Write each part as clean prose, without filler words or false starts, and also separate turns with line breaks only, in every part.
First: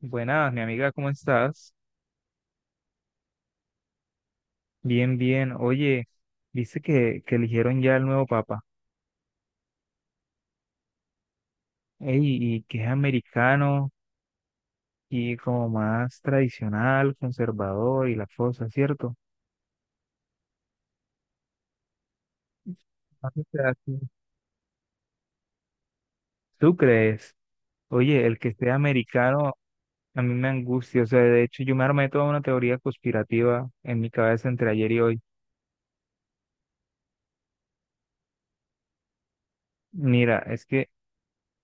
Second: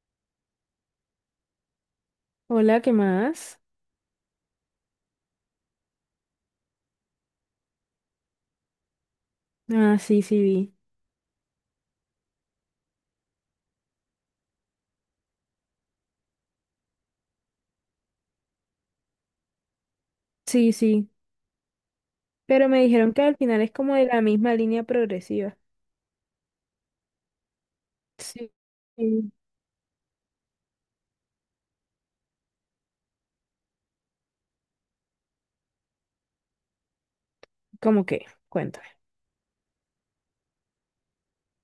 Buenas, mi amiga, ¿cómo estás?
Hola, ¿qué más?
Bien, bien. Oye, dice que eligieron ya el nuevo papa.
Ah, sí, sí, vi.
Ey, y que es americano y como más tradicional, conservador y las cosas, ¿cierto?
Sí, sí. Pero me dijeron que
Ah,
al
o
final es
sea,
como
sí.
de la misma línea progresiva.
¿Tú crees? Oye, el que
Sí.
esté
Sí.
americano a mí me angustia. O sea, de hecho, yo me armé toda una teoría conspirativa en mi cabeza entre ayer y hoy.
¿Cómo que? Cuéntame.
Mira, es que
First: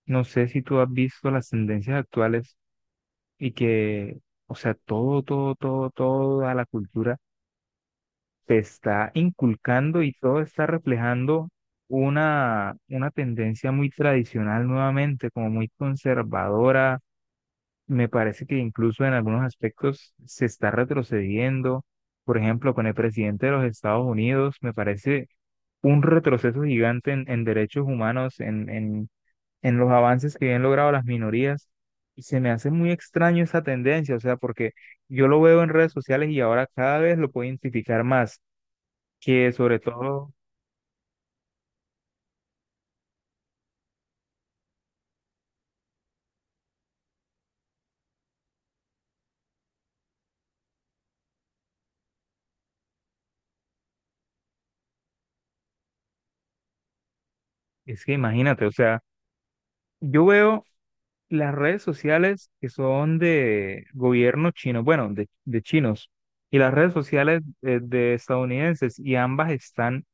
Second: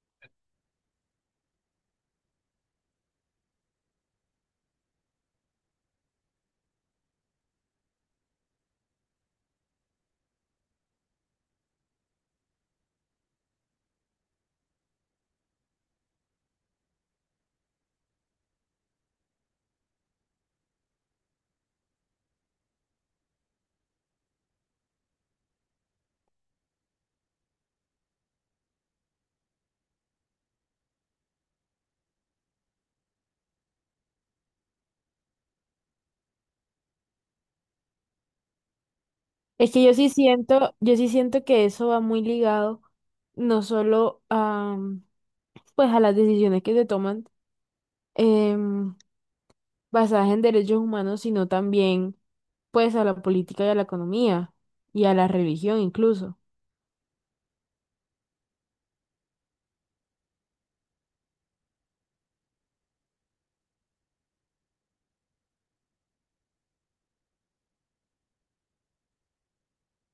no sé si tú has visto las tendencias actuales y que, o sea, toda la cultura te está inculcando y todo está reflejando una tendencia muy tradicional nuevamente, como muy conservadora. Me parece que incluso en algunos aspectos se está retrocediendo. Por ejemplo, con el presidente de los Estados Unidos, me parece un retroceso gigante en derechos humanos, en los avances que han logrado las minorías. Y se me hace muy extraño esa tendencia, o sea, porque yo lo veo en redes sociales y ahora cada vez lo puedo identificar más que
Es
sobre
que yo sí
todo,
siento, yo sí siento que eso va muy ligado no solo a, pues a las decisiones que se toman em, basadas en derechos humanos, sino también pues a la política y a la economía y a la religión incluso.
es que imagínate, o sea, yo veo las redes sociales que son de gobierno chino, bueno, de chinos, y las redes sociales de estadounidenses, y ambas están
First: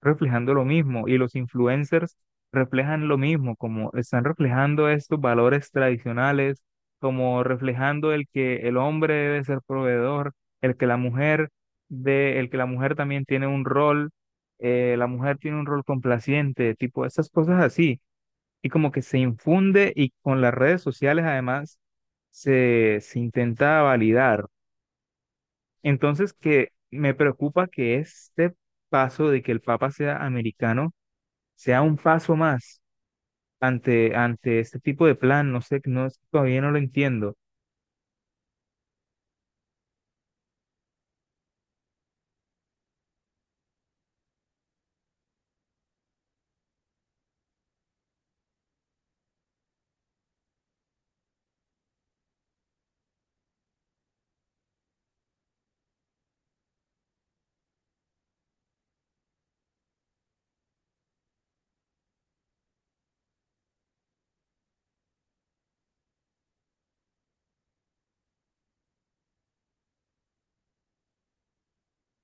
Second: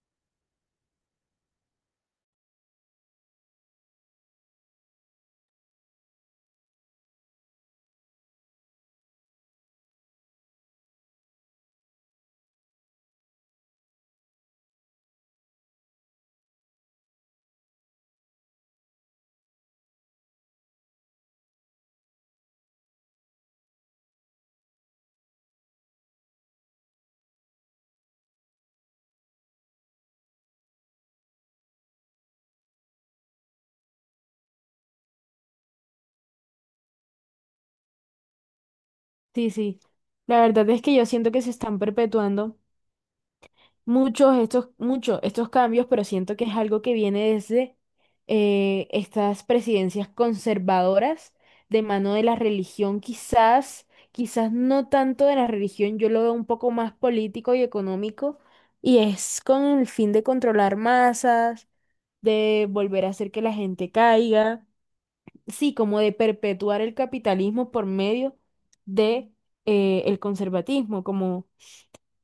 reflejando lo mismo y los influencers reflejan lo mismo, como están reflejando estos valores tradicionales, como reflejando el que el hombre debe ser proveedor, el que la mujer el que la mujer también tiene un rol, la mujer tiene un rol complaciente, tipo esas cosas así, y como que se infunde y con las redes sociales además se intenta validar. Entonces que me preocupa que este paso de que el Papa sea americano sea un paso más ante este tipo de plan, no sé, no, es que todavía no lo entiendo.
Sí, sí. La verdad es que yo siento que se están perpetuando. Muchos estos cambios, pero siento que es algo que viene desde estas presidencias conservadoras de mano de la religión, quizás, quizás no tanto de la religión, yo lo veo un poco más político y económico, y es con el fin de controlar masas, de volver a hacer que la gente caiga, sí, como de perpetuar el capitalismo por medio de el conservatismo, como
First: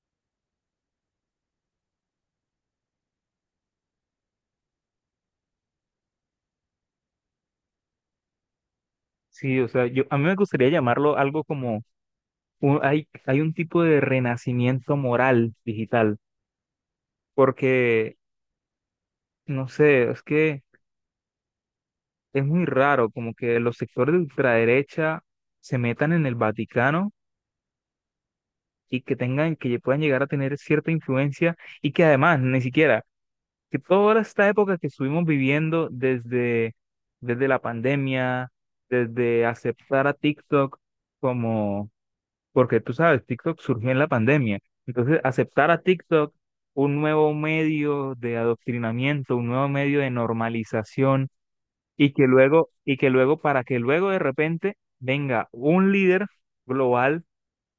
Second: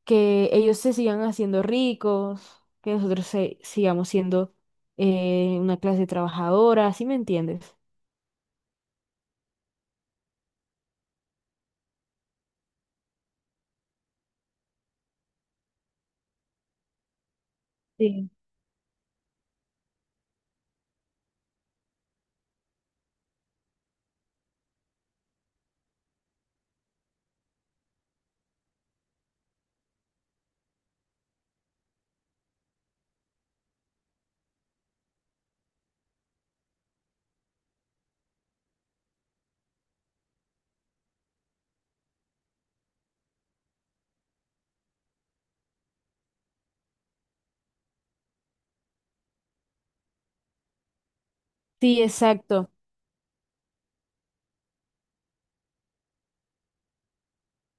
que ellos se sigan haciendo ricos, que nosotros sigamos siendo una clase trabajadora, ¿sí me entiendes?
Sí, o sea, yo, a mí me gustaría llamarlo algo como, hay, hay un tipo de renacimiento moral digital, porque,
Sí.
no sé, es que es muy raro como que los sectores de ultraderecha se metan en el Vaticano y que tengan, que puedan llegar a tener cierta influencia y que además ni siquiera que toda esta época que estuvimos viviendo desde la pandemia, desde aceptar a TikTok como, porque tú sabes, TikTok surgió en la pandemia. Entonces, aceptar a TikTok, un nuevo medio de adoctrinamiento, un nuevo medio de normalización,
Sí,
y que luego,
exacto.
y que luego, para que luego de repente venga un líder global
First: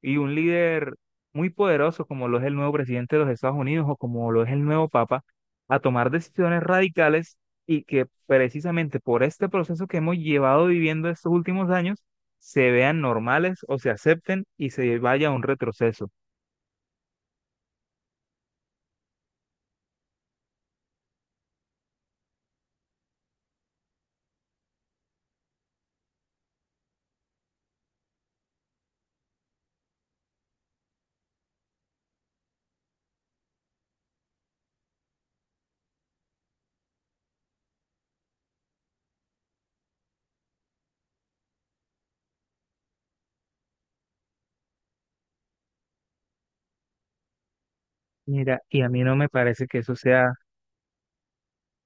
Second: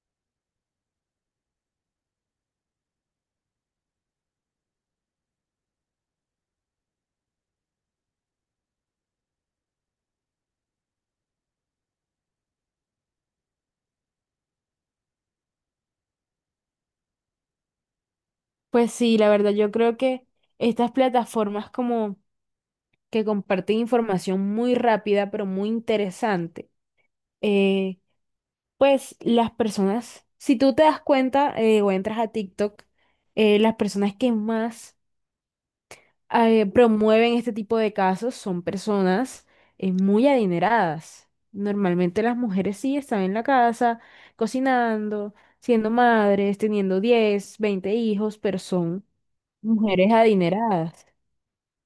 y un líder muy poderoso como lo es el nuevo presidente de los Estados Unidos o como lo es el nuevo Papa, a tomar decisiones radicales y que precisamente por este proceso que hemos llevado viviendo estos últimos años, se vean normales o se acepten y se vaya a un retroceso.
Pues sí, la verdad, yo creo que estas plataformas como que comparten información muy rápida, pero muy interesante, eh, pues las personas, si tú te das cuenta, o entras a TikTok, las personas que más promueven este tipo de casos son personas muy adineradas. Normalmente las mujeres sí están en la casa cocinando, siendo madres, teniendo 10 20 hijos, pero
Mira, y a mí
son
no me parece que eso
mujeres
sea,
adineradas.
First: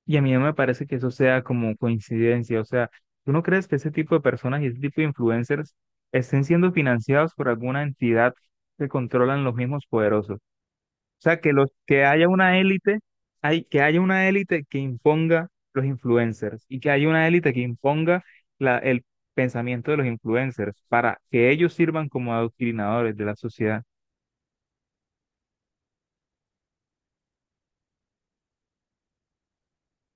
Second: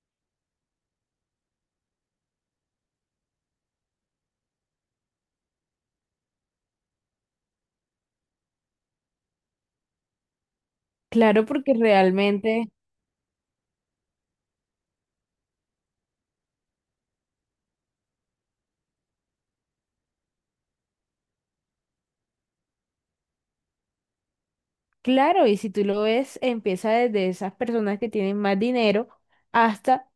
Y a mí no me parece que eso sea como coincidencia, o sea, ¿tú no crees que ese tipo de personas y ese tipo de influencers estén siendo financiados por alguna entidad que controlan los mismos poderosos? Sea,
Claro,
que los
porque
que haya una
realmente,
élite, hay que haya una élite que imponga los influencers y que haya una élite que imponga el pensamiento de los influencers para que ellos sirvan como adoctrinadores de la sociedad.
claro, y si tú lo ves, empieza desde esas personas que tienen más dinero hasta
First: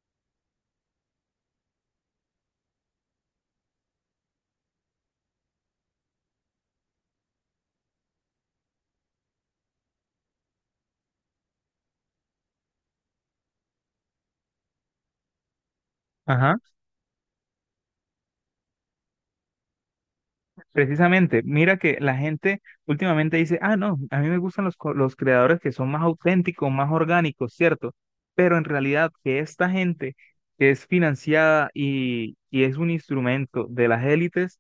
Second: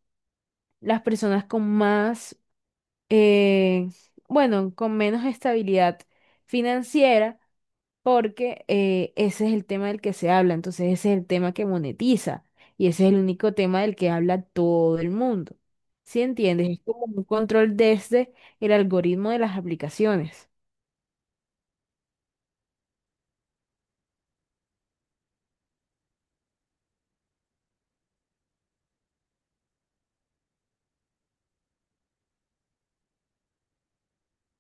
las personas con más, eh, bueno, con menos estabilidad financiera porque ese es el tema del que se habla, entonces ese es el tema que monetiza y ese es el único tema del que habla todo el mundo. ¿Sí
Ajá.
entiendes? Es como un control desde el algoritmo de las aplicaciones.
Precisamente, mira que la gente últimamente dice, ah, no, a mí me gustan los creadores que son más auténticos, más orgánicos, ¿cierto? Pero en realidad que esta gente que es financiada y es un instrumento de las élites,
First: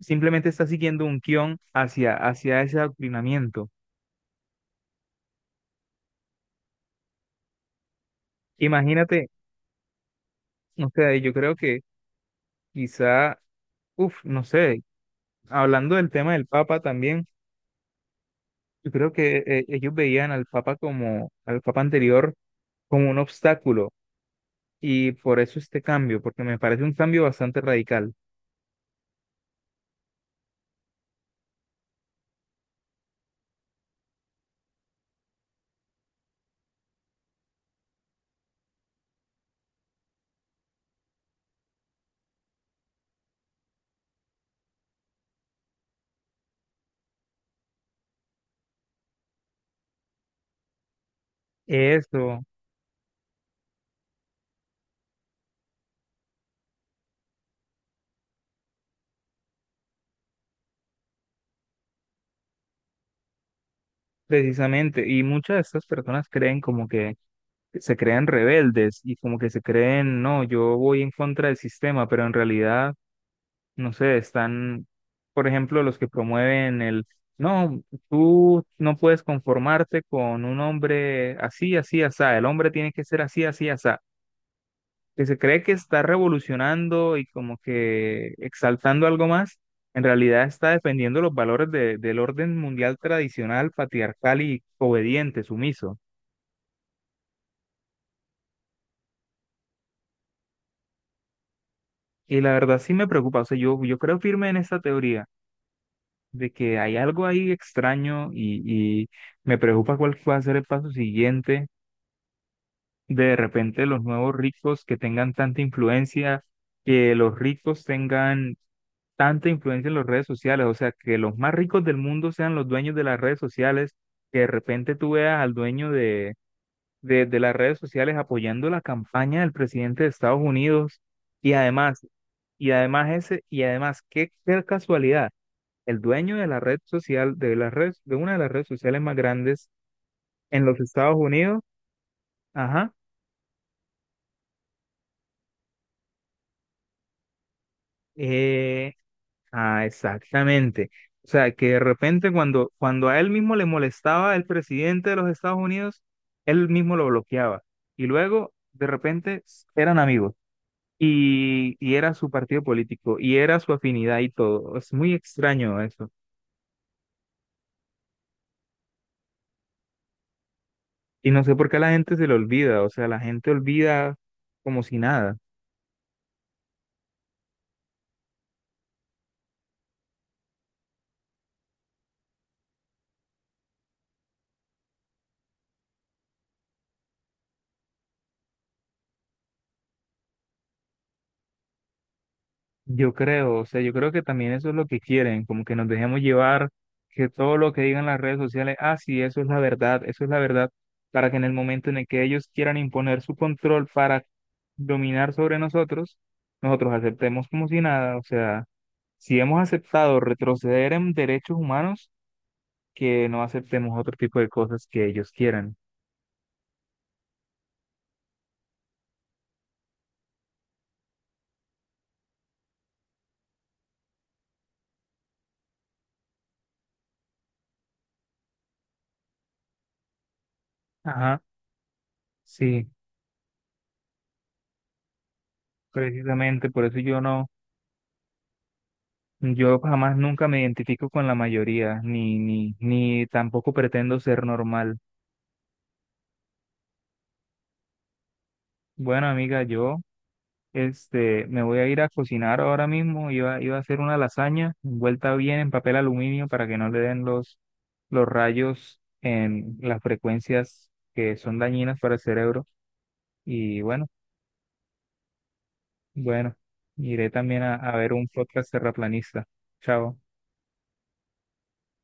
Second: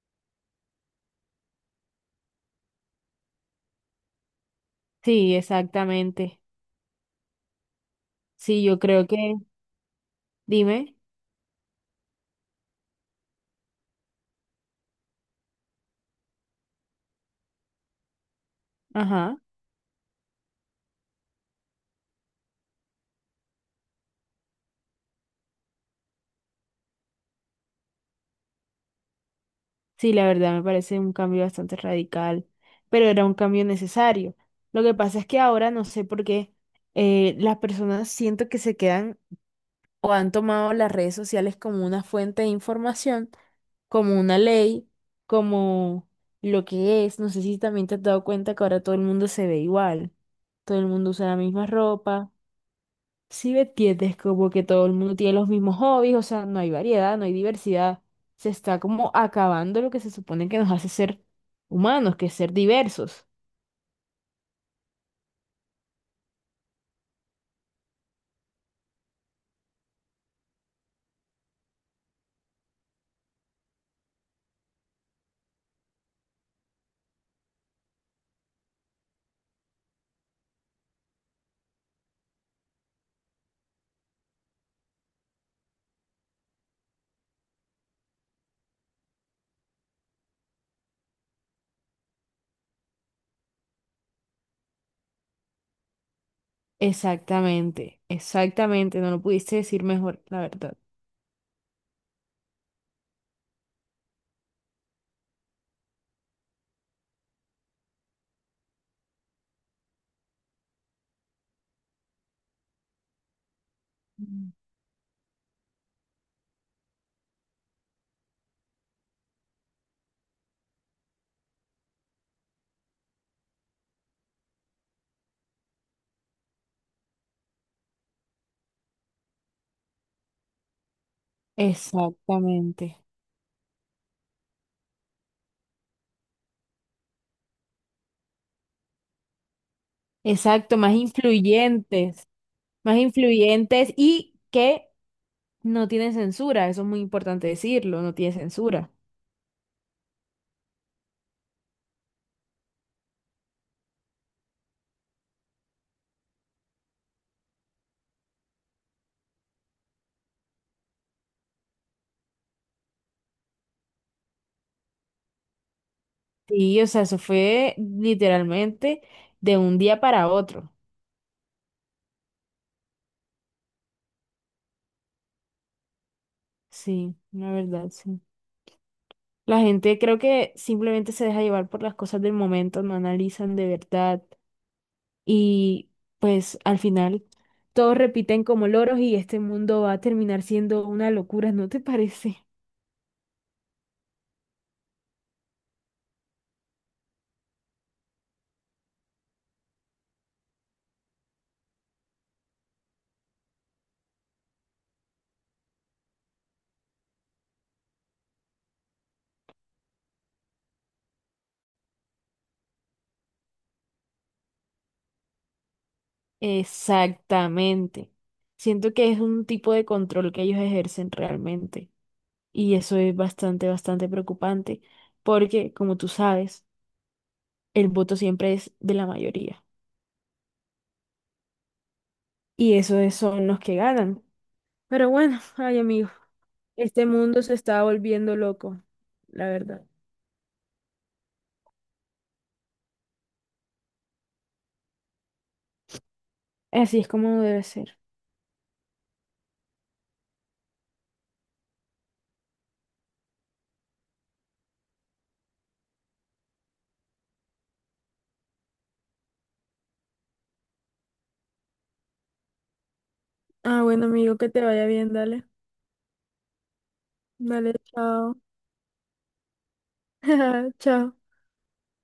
simplemente está siguiendo un guión hacia ese adoctrinamiento.
Sí, exactamente. Sí, yo creo
Imagínate,
que,
o
dime,
sea, yo creo que quizá, uff, no sé, hablando del tema del Papa también, yo creo
ajá,
que ellos veían al Papa como, al Papa anterior, como un obstáculo, y por eso este cambio, porque me parece un cambio bastante radical.
sí, la verdad me parece un cambio bastante radical, pero era un cambio necesario. Lo que pasa es que ahora no sé por qué las personas siento que se quedan o han tomado las redes sociales como una fuente de información, como una ley, como lo que es. No sé si también te has dado cuenta que ahora todo el mundo se ve igual, todo el mundo usa la misma ropa.
Eso,
Si me entiendes, como que todo el mundo tiene los mismos hobbies, o sea, no hay variedad, no hay diversidad. Se está como acabando lo que se supone que nos hace ser humanos, que es ser diversos.
precisamente, y muchas de estas personas creen como que se creen rebeldes y como que se creen, no, yo voy en contra del sistema, pero en realidad no sé, están, por ejemplo, los que promueven no, tú no puedes conformarte con un hombre así, así, asá, el hombre tiene que ser así, así, asá, que se cree que está revolucionando y como que exaltando algo más, en realidad está defendiendo los valores del orden mundial tradicional, patriarcal y obediente, sumiso.
Exactamente, exactamente, no lo pudiste decir mejor, la verdad.
Y la verdad sí me preocupa, o sea, yo creo firme en esta teoría. De que hay algo ahí extraño y me preocupa cuál va a ser el paso siguiente de repente los nuevos ricos que tengan tanta influencia, que los ricos tengan tanta influencia en las redes sociales, o sea, que los más ricos del mundo sean los dueños de las redes sociales, que de repente tú veas al dueño de las redes sociales apoyando la campaña del presidente de Estados Unidos y además,
Exactamente.
y además, qué qué casualidad el dueño de la red social, de una de las redes sociales más grandes en
Exacto,
los Estados Unidos, ajá,
más influyentes y que no tiene censura, eso es muy importante decirlo, no tiene censura.
eh, exactamente. O sea, que de repente cuando a él mismo le molestaba el presidente de los Estados Unidos, él mismo lo bloqueaba. Y luego, de repente, eran amigos. Y era su partido político, y era su afinidad y todo. Es muy extraño eso.
Sí, o sea, eso fue literalmente de un día para otro.
Y no sé por qué la gente se lo olvida, o sea, la gente olvida como si nada.
Sí, la verdad, sí. La gente creo que simplemente se deja llevar por las cosas del momento, no analizan de verdad y pues al final todos repiten como loros y este mundo va a terminar siendo una locura, ¿no te parece?
Yo creo, o sea, yo creo que también eso es lo que quieren, como que nos dejemos llevar, que todo lo que digan las redes sociales, ah, sí, eso es la verdad, eso es la verdad, para que en el momento en el que ellos quieran imponer su control para dominar sobre nosotros, nosotros aceptemos como si nada, o sea, si hemos aceptado retroceder en derechos humanos, que no aceptemos otro tipo de cosas que ellos quieran.
Exactamente. Siento que es un tipo de control que ellos ejercen realmente. Y eso es bastante, bastante preocupante, porque como tú sabes, el voto siempre es de la mayoría.
Ajá,
Y
sí,
son los que ganan. Pero bueno, ay amigo,
precisamente, por eso
este
yo
mundo
no.
se está volviendo loco, la
Yo
verdad.
jamás nunca me identifico con la mayoría, ni tampoco pretendo ser normal.
Así es como debe ser.
Bueno, amiga, me voy a ir a cocinar ahora mismo. Iba a hacer una lasaña envuelta bien en papel aluminio para que no le den los rayos en las frecuencias que son dañinas para el cerebro.
Ah,
Y
bueno,
bueno,
amigo, que te vaya bien, dale.
bueno, iré también
Dale,
a ver un
chao.
podcast terraplanista. Chao.
Chao.